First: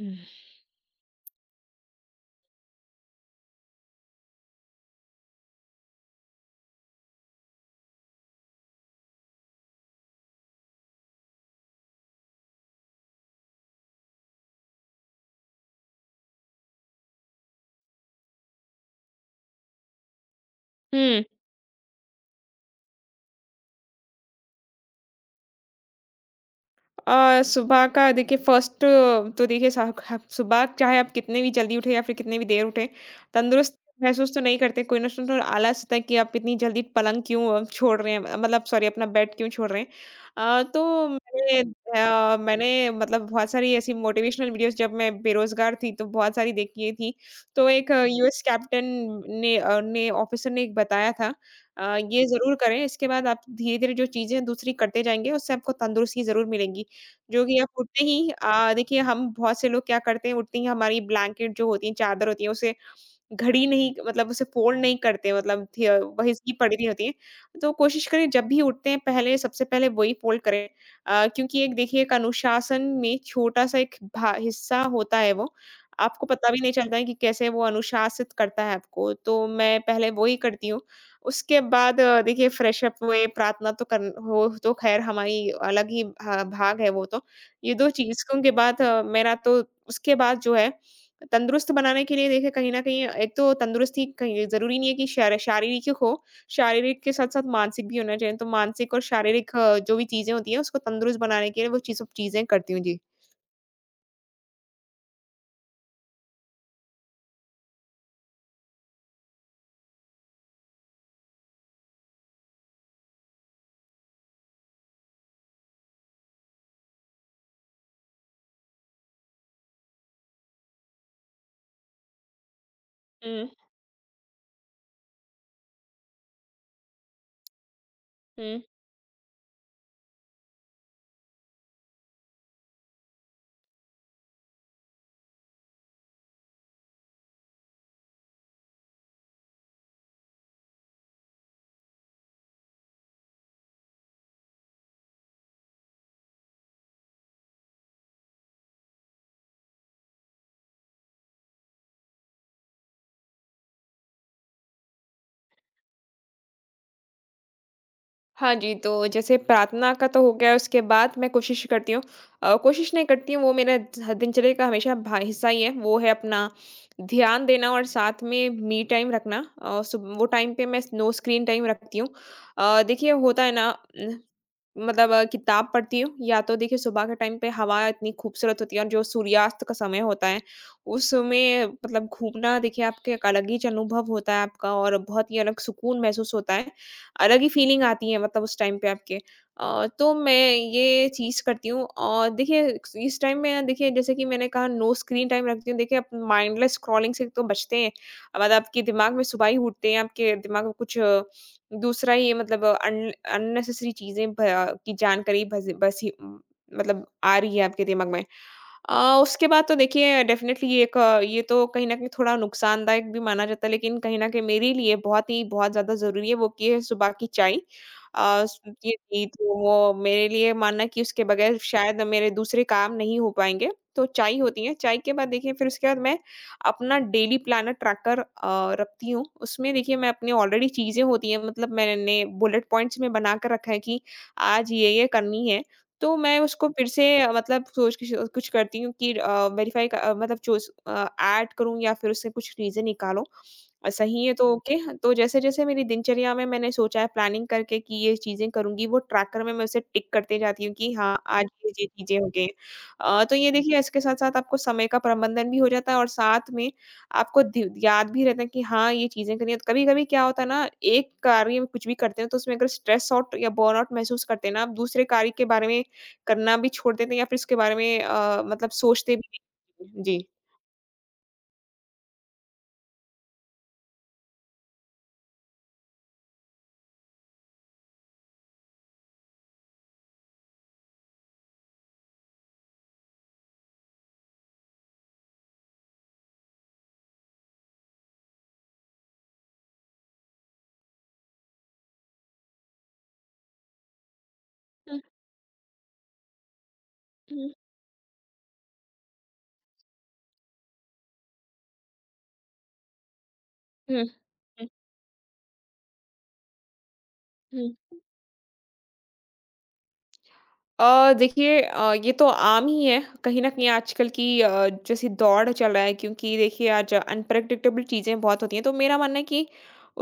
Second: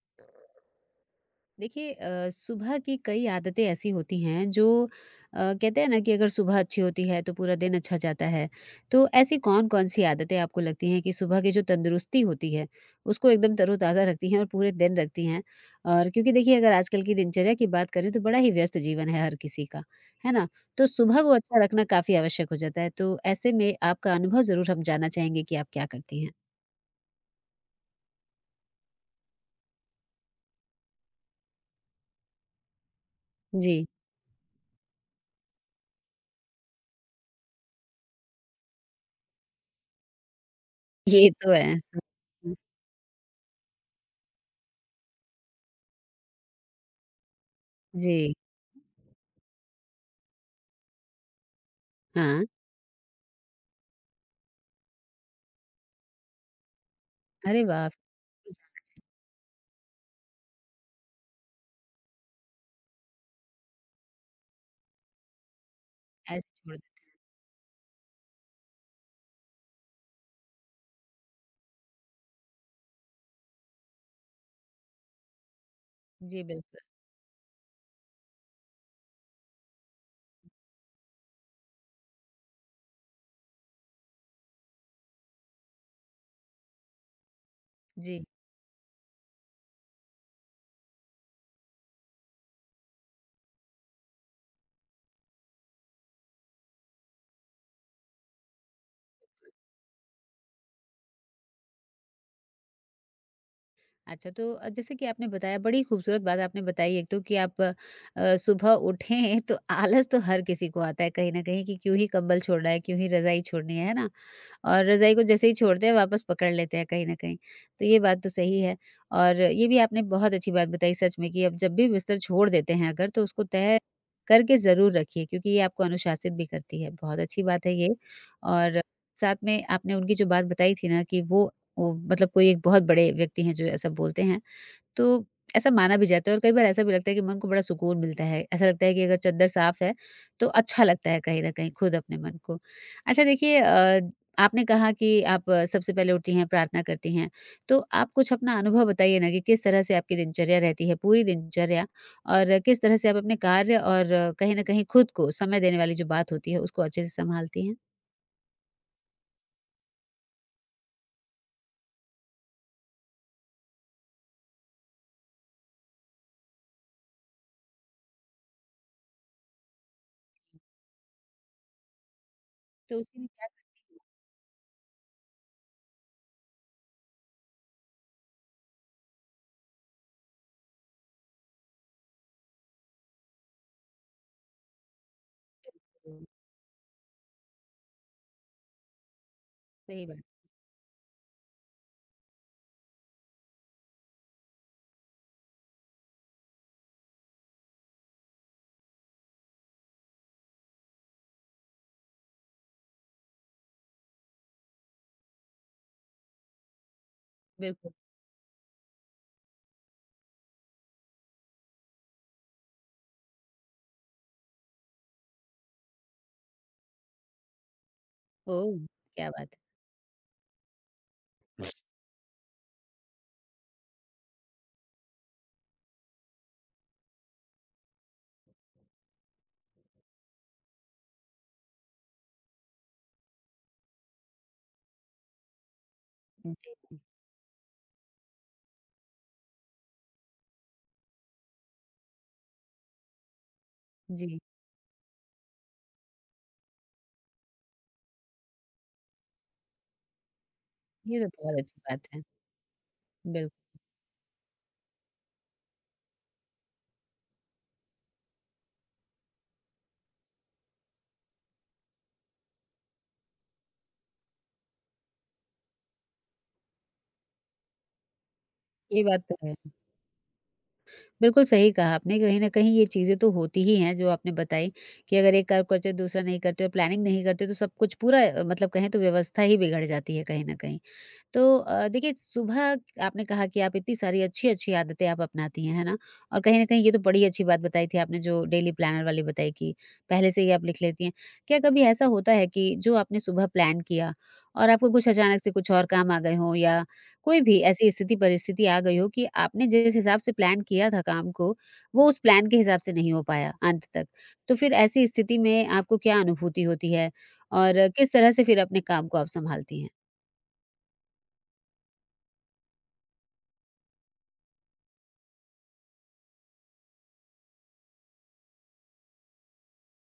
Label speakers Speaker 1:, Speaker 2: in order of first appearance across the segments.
Speaker 1: हुँ।
Speaker 2: देखिए सुबह की कई आदतें ऐसी होती हैं जो कहते हैं ना कि अगर सुबह अच्छी होती है तो पूरा दिन अच्छा जाता है। तो ऐसी कौन कौन सी आदतें आपको लगती हैं कि सुबह की जो तंदुरुस्ती होती है उसको एकदम तरोताज़ा रखती हैं और पूरे दिन रखती हैं। और क्योंकि देखिए अगर आजकल की दिनचर्या की बात करें तो बड़ा ही व्यस्त जीवन है हर किसी का, है ना? तो
Speaker 1: हुँ,
Speaker 2: सुबह को अच्छा रखना काफ़ी आवश्यक हो जाता है, तो ऐसे में आपका अनुभव ज़रूर हम जानना चाहेंगे कि आप क्या करती हैं।
Speaker 1: सुबह का देखिए फ़र्स्ट तो देखिए साह ख सुबह चाहे आप कितने भी जल्दी उठें या फिर कितनी भी देर उठें, तंदुरुस्त
Speaker 2: जी।
Speaker 1: महसूस तो नहीं करते। कोई ना सुनो आलस होता है कि आप इतनी जल्दी पलंग क्यों छोड़ रहे हैं मतलब सॉरी अपना बेड क्यों छोड़ रहे हैं। अ, तो
Speaker 2: ये तो
Speaker 1: मैंने
Speaker 2: है।
Speaker 1: अ, मैंने मतलब बहुत सारी ऐसी मोटिवेशनल वीडियोज़ जब मैं बेरोज़गार थी तो बहुत सारी देखी थी। तो एक
Speaker 2: जी।
Speaker 1: यूएस कैप्टन ने ऑफ़िसर ने एक बताया था। ये
Speaker 2: हाँ।
Speaker 1: ज़रूर करें इसके बाद आप धीरे-धीरे जो चीज़ें दूसरी करते जाएँगे उससे आपको तंदुरुस्ती ज़रूर मिलेगी। जो कि
Speaker 2: अरे
Speaker 1: आप
Speaker 2: वाह!
Speaker 1: उठते ही, देखिए हम बहुत से लोग क्या करते हैं उठते ही हमारी ब्लैंकेट जो होती है, चादर होती है उसे घड़ी नहीं मतलब उसे फ़ोल्ड नहीं करते, मतलब वही
Speaker 2: ऐसे
Speaker 1: सी पड़ी
Speaker 2: छोड़
Speaker 1: रही
Speaker 2: दें।
Speaker 1: होती है। तो कोशिश करें जब भी उठते हैं पहले सबसे पहले वही फ़ोल्ड करें। क्योंकि एक देखिए एक अनुशासन में छोटा-सा एक भा हिस्सा होता है वो। आपको
Speaker 2: जी,
Speaker 1: पता भी नहीं
Speaker 2: बिल्कुल।
Speaker 1: चलता है कि कैसे वो अनुशासित करता है आपको। तो मैं पहले वो ही करती हूँ। उसके बाद देखिए फ्रेश अप हुए, प्रार्थना तो कर हो तो ख़ैर हमारी अलग ही भा भाग है वो तो। ये 2
Speaker 2: जी।
Speaker 1: चीज़ों के बाद मेरा तो उसके बाद जो है तंदुरुस्त बनाने के लिए, देखिए कहीं न कहीं एक तो तंदुरुस्ती कहीं ज़रूरी नहीं है कि शारीरिक ही हो, शारीरिक के साथ-साथ मानसिक भी होना चाहिए। तो मानसिक और शारीरिक जो भी चीज़ें होती हैं उसको तंदुरुस्त बनाने के लिए वो चीज़ सब चीज़ें करती हूँ। जी।
Speaker 2: अच्छा तो जैसे कि आपने बताया, बड़ी खूबसूरत बात आपने बताई। एक तो कि आप सुबह उठें तो आलस तो हर किसी को आता है कहीं न कहीं कि क्यों ही कंबल छोड़ना है, क्यों ही रज़ाई छोड़नी है ना? और रज़ाई को जैसे ही छोड़ते हैं वापस पकड़ लेते हैं कहीं न कहीं। तो ये बात तो सही है। और ये भी आपने बहुत अच्छी बात बताई सच में कि अब जब भी बिस्तर छोड़ देते हैं अगर, तो उसको
Speaker 1: हुँ,
Speaker 2: तय करके ज़रूर रखिए क्योंकि ये आपको अनुशासित भी करती है। बहुत अच्छी बात है ये।
Speaker 1: हुँ।
Speaker 2: और साथ में आपने उनकी जो बात बताई थी ना कि वो, मतलब कोई एक बहुत बड़े व्यक्ति हैं जो ऐसा बोलते हैं। तो ऐसा माना भी जाता है और कई बार ऐसा भी लगता है कि मन को बड़ा सुकून मिलता है। ऐसा लगता है कि अगर चद्दर साफ है, तो अच्छा लगता है कहीं न कहीं खुद अपने मन को। अच्छा देखिए, आपने कहा कि आप सबसे पहले उठती हैं, प्रार्थना करती हैं। तो आप कुछ अपना अनुभव बताइए ना कि किस तरह से आपकी दिनचर्या रहती है, पूरी दिनचर्या, और किस तरह से आप अपने कार्य और कहीं न कहीं खुद को समय देने वाली जो बात होती है, उसको अच्छे से संभालती हैं?
Speaker 1: हाँ जी, तो जैसे प्रार्थना का तो हो गया, उसके बाद मैं कोशिश करती हूँ। कोशिश नहीं करती हूँ, वो मेरा ध दिनचर्या का हमेशा भा हिस्सा ही है। वो है अपना ध्यान देना और साथ में मी टाइम रखना। अ, सुब वो टाइम पे मैं नो स्क्रीन टाइम रखती हूँ।
Speaker 2: तो
Speaker 1: देखिए
Speaker 2: उसके लिए
Speaker 1: होता
Speaker 2: क्या
Speaker 1: है ना। उम, किताब पढ़ती हूँ या तो देखिए सुबह के टाइम पे हवा इतनी खूबसूरत होती है, और जो सूर्यास्त का समय होता है, उसमें मतलब घूमना, देखिए आपका एक अलग ही ज अनुभव होता है आपका और बहुत ही अलग सुकून
Speaker 2: करती हैं?
Speaker 1: महसूस होता है। अलग ही फ़ीलिंग आती है मतलब उस टाइम पे आपके।
Speaker 2: सही
Speaker 1: तो
Speaker 2: बात,
Speaker 1: मैं ये चीज़ करती हूँ और देखिए इस टाइम में ना देखिए जैसे कि मैंने कहा नो स्क्रीन टाइम रखती हूँ। देखिए आप माइंडलेस स्क्रॉलिंग से तो बचते हैं। मतलब आपके दिमाग में सुबह ही उठते हैं, आपके दिमाग में कुछ दूसरा ही, मतलब अन अननेसेसरी चीज़ें भ की जानकारी भस बसी मतलब आ रही है आपके
Speaker 2: बिल्कुल।
Speaker 1: दिमाग में। उसके बाद तो देखिए डेफ़िनेटली ये एक ये तो कहीं न कहीं थोड़ा नुकसानदायक भी माना जाता है, लेकिन कहीं न कहीं मेरे लिए बहुत ही बहुत ज़्यादा ज़रूरी है, वो कि है सुबह की चाय। अ, स
Speaker 2: ओह!
Speaker 1: ये थी
Speaker 2: क्या बात
Speaker 1: तो
Speaker 2: है।
Speaker 1: वो मेरे लिए मानना कि उसके बगैर शायद मेरे दूसरे काम नहीं हो पाएँगे, तो चाय होती है। चाय के बाद देखिए फिर उसके बाद मैं अपना डेली प्लानर ट्रैकर रखती हूँ। उसमें देखिए मैं अपनी ऑलरेडी चीज़ें होती हैं, मतलब मैंने बुलेट पॉइंट्स में बना कर रखा है कि आज ये करनी है। तो मैं उसको फिर
Speaker 2: जी,
Speaker 1: से, मतलब सोच के श कुछ करती हूँ कि अ, वेरीफ़ाई क अ, मतलब चूज़ अ, ऐड करूँ या फिर उससे कुछ रीज़न निकालो। सही है
Speaker 2: जी।
Speaker 1: तो ओके, हाँ, तो जैसे-जैसे मेरी दिनचर्या में मैंने सोचा है प्लानिंग करके कि ये चीज़ें करूँगी, वो ट्रैकर में मैं उसे टिक करते जाती हूँ कि
Speaker 2: ये
Speaker 1: हाँ,
Speaker 2: तो
Speaker 1: आज
Speaker 2: बहुत अच्छी
Speaker 1: ये
Speaker 2: बात
Speaker 1: चीज़ें
Speaker 2: है।
Speaker 1: हो गई। तो ये
Speaker 2: बिल्कुल।
Speaker 1: देखिए इसके साथ-साथ आपको समय का प्रबंधन भी हो जाता है और साथ में आपको ध याद भी रहता है कि हाँ, ये चीज़ें करनी है। तो कभी-कभी क्या होता है ना, एक कार्य में कुछ भी करते हैं तो उसमें अगर स्ट्रेस आउट या बर्नआउट महसूस करते हैं ना, आप दूसरे कार्य के बारे में करना भी छोड़ देते हैं या फिर उसके बारे में मतलब
Speaker 2: ये
Speaker 1: सोचते
Speaker 2: बात
Speaker 1: भी
Speaker 2: तो है।
Speaker 1: नहीं। जी।
Speaker 2: बिल्कुल सही कहा आपने, कहीं न कहीं ये चीज़ें तो होती ही हैं जो आपने बताई कि अगर एक काम करते हो, दूसरा नहीं करते हो, प्लानिंग नहीं करते हो, तो सब कुछ पूरा मतलब कहें तो व्यवस्था ही बिगड़ जाती है कहीं न कहीं। तो देखिए सुबह, आपने कहा कि आप इतनी सारी अच्छी-अच्छी आदतें आप अपनाती हैं, है ना? और कहीं न कहीं ये तो बड़ी अच्छी बात बताई थी आपने जो डेली प्लानर वाली बताई कि पहले से ही आप लिख लेती हैं। क्या कभी ऐसा होता है कि जो आपने सुबह प्लान किया और आपको
Speaker 1: हुँ,
Speaker 2: कुछ अचानक से कुछ और काम आ गए हों या कोई
Speaker 1: हुँ,
Speaker 2: भी ऐसी स्थिति परिस्थिति आ गई हो कि आपने जिस हिसाब से प्लान किया था काम को, वो उस प्लान के हिसाब से नहीं हो पाया अंत
Speaker 1: हुँ,
Speaker 2: तक? तो
Speaker 1: हुँ,
Speaker 2: फिर ऐसी स्थिति में आपको क्या अनुभूति होती है और
Speaker 1: हुँ।
Speaker 2: किस तरह से फिर अपने काम को आप सँभालती
Speaker 1: देखिए, ये तो आम ही है कहीं न कहीं आजकल की, जैसी दौड़ चल रहा है, क्योंकि देखिए आज अनप्रेडिक्टेबल चीज़ें बहुत होती हैं, तो मेरा मानना है कि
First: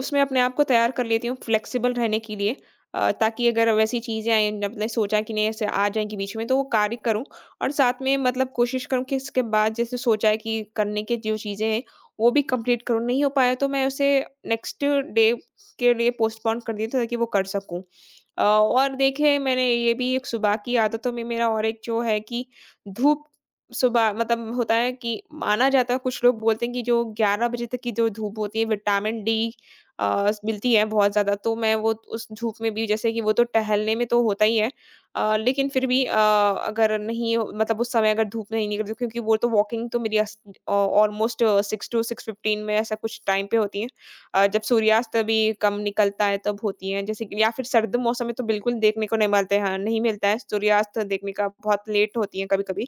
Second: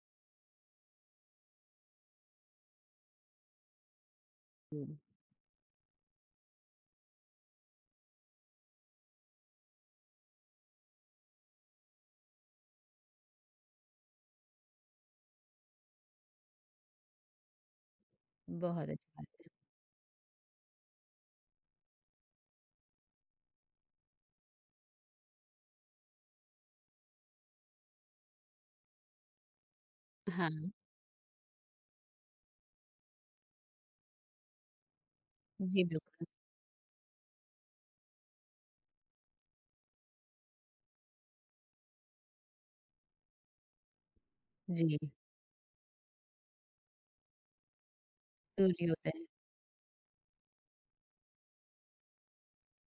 Speaker 1: उसमें अपने आप को तैयार कर लेती हूँ फ्लेक्सिबल रहने के लिए, ताकि अगर वैसी चीज़ें आएँ मैंने
Speaker 2: हैं?
Speaker 1: सोचा कि नहीं ऐसे आ जाएँगी बीच में तो वो कार्य करूँ और साथ में मतलब कोशिश करूँ कि इसके बाद जैसे सोचा है कि करने की जो चीज़ें हैं, वो भी कंप्लीट करूँ। नहीं हो पाया तो मैं उसे नेक्स्ट डे के लिए पोस्टपोन कर देती हूँ ताकि वो कर सकूँ।
Speaker 2: बहुत
Speaker 1: और
Speaker 2: अच्छी
Speaker 1: देखिए
Speaker 2: बात।
Speaker 1: मैंने ये भी एक सुबह की आदतों में मेरा और एक जो है कि धूप, सुबह मतलब होता है कि माना जाता है, कुछ लोग बोलते हैं कि जो 11 बजे तक की जो धूप होती है विटामिन डी
Speaker 2: हाँ,
Speaker 1: मिलती है बहुत ज्यादा, तो मैं वो उस धूप में भी, जैसे कि वो तो टहलने में तो होता ही है, अ, लेकिन
Speaker 2: जी
Speaker 1: फिर भी अ,
Speaker 2: बिल्कुल।
Speaker 1: अगर नहीं हो- मतलब उस समय अगर धूप नहीं निकलती क्योंकि वो तो वॉकिंग तो मेरी ऑलमोस्ट 6 टू 6:15 में ऐसा कुछ टाइम पे होती है, जब
Speaker 2: जी,
Speaker 1: सूर्यास्त भी कम निकलता है तब होती हैं, जैसे कि या फिर सर्द मौसम में तो बिल्कुल देखने को
Speaker 2: सूर्योदय।
Speaker 1: नहीं मिलते हैं, नहीं मिलता है सूर्यास्त देखने का, बहुत लेट होती हैं कभी-कभी।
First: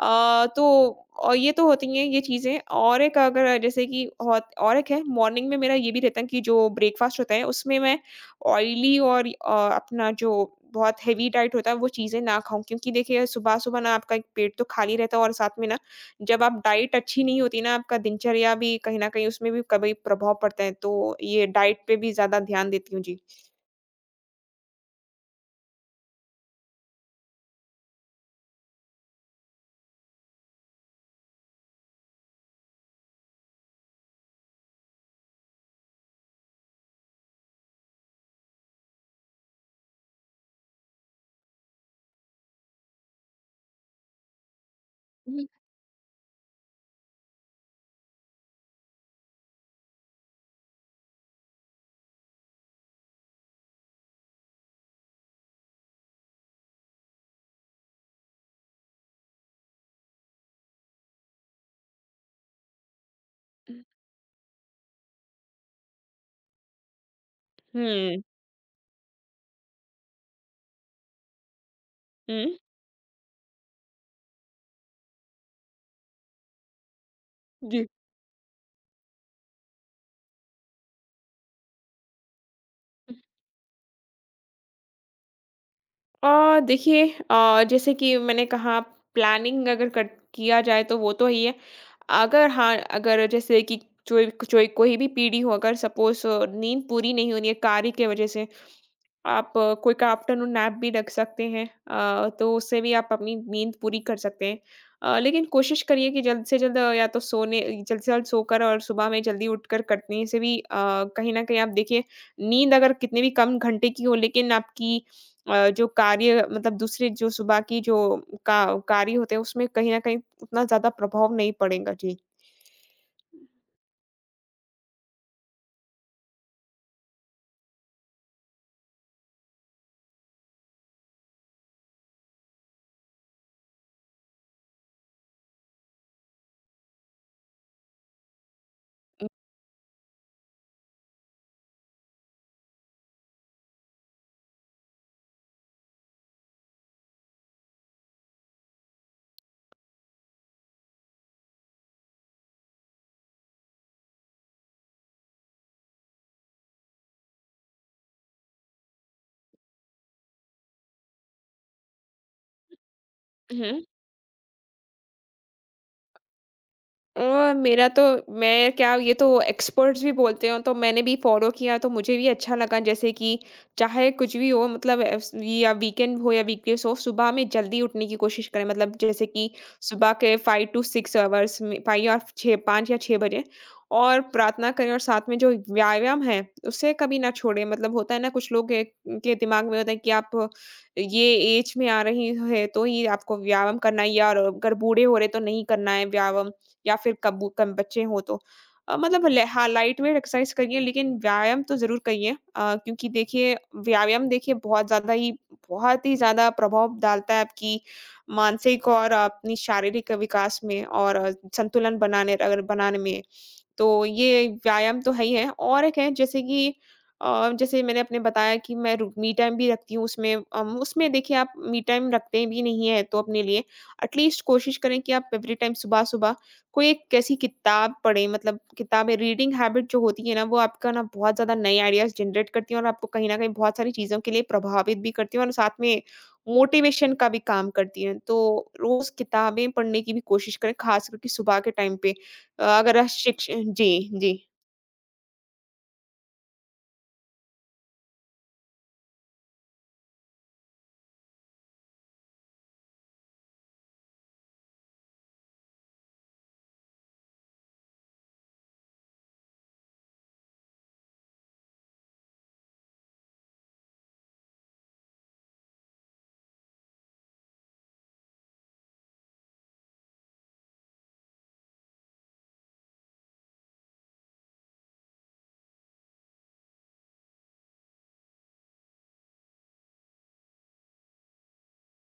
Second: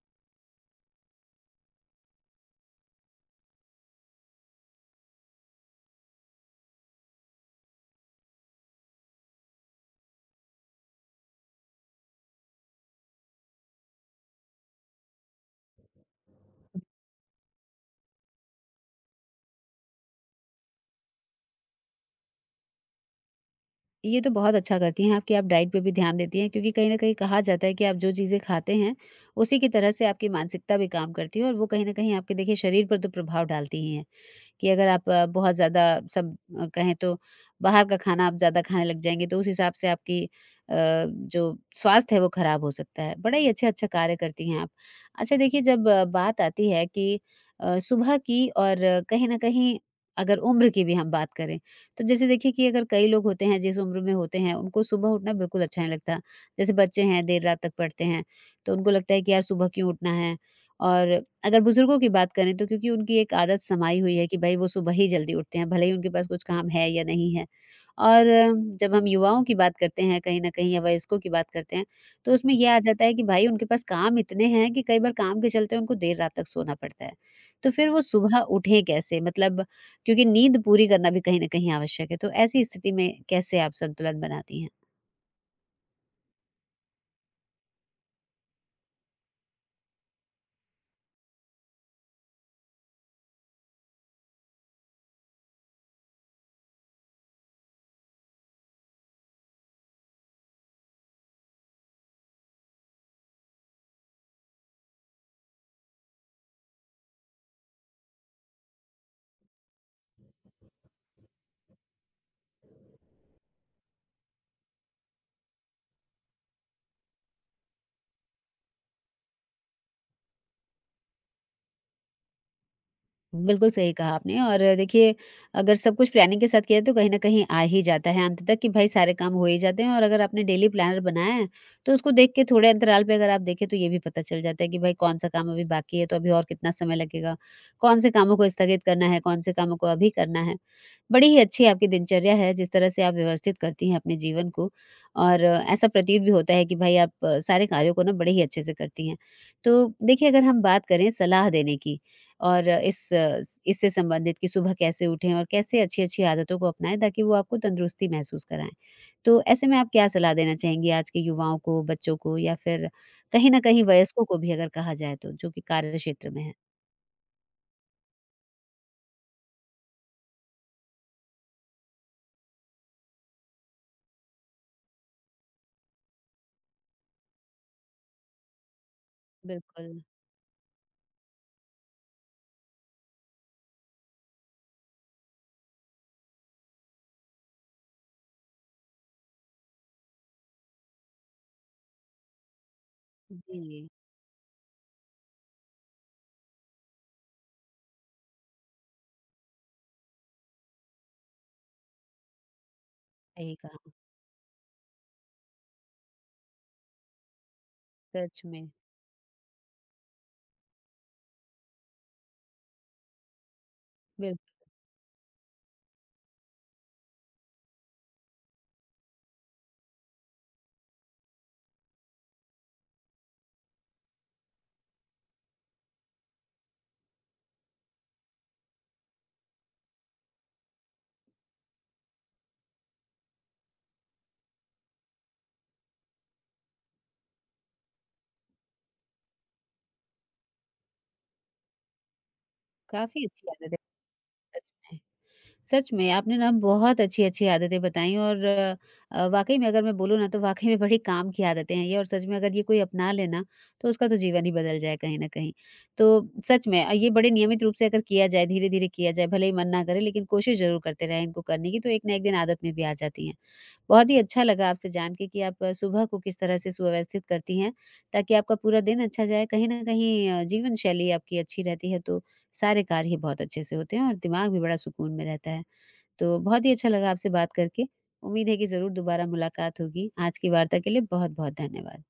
Speaker 1: तो और ये तो होती हैं ये चीज़ें, और एक अगर जैसे कि होत और एक है मॉर्निंग में मेरा ये भी रहता है कि जो ब्रेकफ़ास्ट होता है उसमें मैं ऑयली और अपना जो बहुत हेवी डाइट होता है वो चीज़ें ना खाऊँ, क्योंकि देखिए सुबह-सुबह ना आपका एक पेट तो खाली रहता है और साथ में ना जब आप डाइट अच्छी नहीं होती ना आपका दिनचर्या भी कहीं न कहीं उसमें भी कभी प्रभाव पड़ता है। तो ये डाइट पे भी ज़्यादा ध्यान देती हूँ। जी।
Speaker 2: ये तो बहुत अच्छा करती हैं आप कि आप डाइट पे भी ध्यान देती हैं क्योंकि कहीं न कहीं कहा जाता है कि आप जो चीज़ें खाते हैं, उसी की तरह से आपकी मानसिकता भी काम करती है और वो कहीं न कहीं आपके देखिए शरीर पर तो प्रभाव डालती ही हैं। कि अगर आप बहुत ज़्यादा सब कहें तो बाहर का खाना आप ज़्यादा खाने लग जाएँगे तो उस हिसाब से आपकी जो स्वास्थ्य है वो खराब हो सकता है। बड़ा ही अच्छा-अच्छा कार्य करती हैं आप। अच्छा
Speaker 1: हुँ,
Speaker 2: देखिए, जब बात आती है कि सुबह की, और कहीं न कहीं अगर उम्र की भी हम बात करें, तो जैसे देखिए कि अगर कई लोग होते हैं जिस उम्र में होते हैं उनको सुबह उठना बिल्कुल अच्छा नहीं लगता। जैसे बच्चे हैं देर रात तक पढ़ते हैं, तो उनको लगता है कि यार सुबह क्यों उठना है? और अगर बुज़ुर्गों की बात करें तो क्योंकि उनकी एक आदत
Speaker 1: हुँ।
Speaker 2: समाई हुई है कि भई वो सुबह ही जल्दी उठते हैं, भले ही उनके पास कुछ काम है या नहीं है।
Speaker 1: हुँ।
Speaker 2: और जब हम युवाओं की बात करते हैं कहीं न कहीं या वयस्कों की बात करते हैं, तो उसमें
Speaker 1: हुँ,
Speaker 2: ये आ जाता है कि भाई उनके पास काम इतने हैं कि कई बार काम के चलते उनको देर रात तक सोना पड़ता है। तो
Speaker 1: जी।
Speaker 2: फिर वो सुबह उठें कैसे? मतलब, क्योंकि नींद पूरी करना भी कहीं न कहीं आवश्यक है, तो ऐसी स्थिति में कैसे आप संतुलन बनाती हैं?
Speaker 1: देखिए, जैसे कि मैंने कहा, प्लानिंग अगर कर किया जाए तो वो तो ही है। अगर हाँ, अगर जैसे कि जो जो कोई भी पीढ़ी हो, अगर सपोज़ नींद पूरी नहीं होनी है कार्य की वज़ह से, आप क्विक आफ्टरनून नैप भी रख सकते हैं। तो उससे भी आप अपनी नींद पूरी कर सकते हैं। लेकिन कोशिश करिए कि जल्द से जल्द, अ, या तो सोने जल्द से जल्द सोकर और सुबह में जल्दी उठकर करने से भी, कहीं न कहीं आप देखिए नींद अगर कितने भी कम घंटे की हो लेकिन आपकी, जो कार्य मतलब दूसरे जो सुबह की जो का कार्य होते हैं उसमें कहीं न कहीं उतना ज़्यादा प्रभाव नहीं पड़ेगा। जी।
Speaker 2: बिल्कुल सही कहा आपने। और देखिए, अगर सब कुछ प्लानिंग के साथ किया तो कहीं न कहीं आ ही जाता है अंत तक कि भाई सारे काम हो ही जाते हैं, और अगर आपने डेली प्लानर बनाया है, तो उसको देख के थोड़े अंतराल पे अगर आप देखें तो ये भी पता चल जाता है कि भाई कौन-सा काम अभी बाकी है, तो अभी और कितना समय लगेगा, कौन से कामों को स्थगित करना है, कौन से कामों को अभी करना है। बड़ी ही अच्छी आपकी दिनचर्या है जिस तरह से आप व्यवस्थित करती हैं अपने जीवन को, और ऐसा प्रतीत भी होता है कि भाई आप सारे कार्यों को ना बड़े ही अच्छे से करती हैं। तो देखिए, अगर हम बात करें सलाह देने की और इस इससे संबंधित कि सुबह कैसे उठें और कैसे अच्छी-अच्छी आदतों को अपनाएँ ताकि वो आपको तंदुरुस्ती महसूस कराएँ। तो ऐसे में आप क्या सलाह देना चाहेंगी आज के युवाओं को, बच्चों को, या फिर कहीं न
Speaker 1: हुँ।
Speaker 2: कहीं वयस्कों को भी अगर कहा जाए तो, जो कि कार्य क्षेत्र में हैं?
Speaker 1: मेरा तो मैं क्या, ये तो एक्सपर्ट्स भी बोलते हो तो मैंने भी फॉलो किया तो मुझे भी अच्छा लगा जैसे कि चाहे कुछ भी हो, मतलब या वीकेंड हो या वीकडेज हो, सुबह में जल्दी उठने की कोशिश करें, मतलब जैसे कि
Speaker 2: बिल्कुल।
Speaker 1: सुबह के 5 टू 6 आवर्स में, 5 और 6, 5 या 6 बजे, और प्रार्थना करें और साथ में जो व्यायाम है उसे कभी ना छोड़े, मतलब होता है ना कुछ लोग के दिमाग में होता है कि आप ये एज में आ रही है तो ये आपको व्यायाम
Speaker 2: जी,
Speaker 1: करना है, या और अगर बूढ़े हो रहे तो नहीं करना है व्यायाम, या फिर कबू कम बच्चे हों तो। अ, मतलब ले हाँ, लाइट वेट एक्सरसाइज़ करिए लेकिन व्यायाम तो ज़रूर करिए। क्योंकि देखिए
Speaker 2: सही कहा।
Speaker 1: व्यायाम देखिए बहुत ही ज़्यादा प्रभाव डालता है आपकी
Speaker 2: सच में।
Speaker 1: मानसिक और अपनी शारीरिक विकास में, और अ, संतुलन बनाने अगर बनाने में। तो
Speaker 2: बिल,
Speaker 1: ये व्यायाम तो है ही है, और एक है जैसे कि जैसे मैंने अपने बताया कि मैं रू मी टाइम भी रखती हूँ, उसमें उसमें देखिए आप मी टाइम रखते भी नहीं है तो अपने लिए एटलीस्ट कोशिश करें कि आप एवरी टाइम सुबह-सुबह कोई एक ऐसी किताब पढ़ें, मतलब किताबें, रीडिंग हैबिट जो होती है ना, वो आपका ना बहुत ज़्यादा नए आइडियाज़ जनरेट करती हैं और आपको कहीं न कहीं बहुत सारी चीज़ों के लिए प्रभावित भी करती हैं और साथ में मोटिवेशन का भी काम करती हैं। तो रोज़ किताबें पढ़ने की भी कोशिश करें, खास करके सुबह के टाइम पे। अ, अगर
Speaker 2: काफ़ी अच्छी
Speaker 1: शिक्ष
Speaker 2: आदतें
Speaker 1: जी, जी।
Speaker 2: बताई। सच में आपने ना बहुत अच्छी-अच्छी आदतें बताई, और वाक़ई में अगर मैं बोलूँ ना तो वाक़ई में बड़ी काम की आदतें हैं ये, और सच में अगर ये कोई अपना ले ना, तो उसका तो जीवन ही बदल जाए कहीं न कहीं। तो सच में ये बड़े नियमित रूप से अगर किया जाए, धीरे-धीरे किया जाए, भले ही मन ना करे लेकिन कोशिश ज़रूर करते रहें इनको करने की, तो एक ना एक दिन आदत में भी आ जाती हैं। बहुत ही अच्छा लगा आपसे जान के कि आप सुबह को किस तरह से सुव्यवस्थित करती हैं ताकि आपका पूरा दिन अच्छा जाए। कहीं न कहीं जीवन शैली आपकी अच्छी रहती है तो सारे कार्य ही बहुत अच्छे से होते हैं और दिमाग भी बड़ा सुकून में रहता है। तो बहुत ही अच्छा लगा आपसे बात करके। उम्मीद है कि ज़रूर दोबारा मुलाकात होगी। आज की वार्ता के लिए बहुत-बहुत धन्यवाद।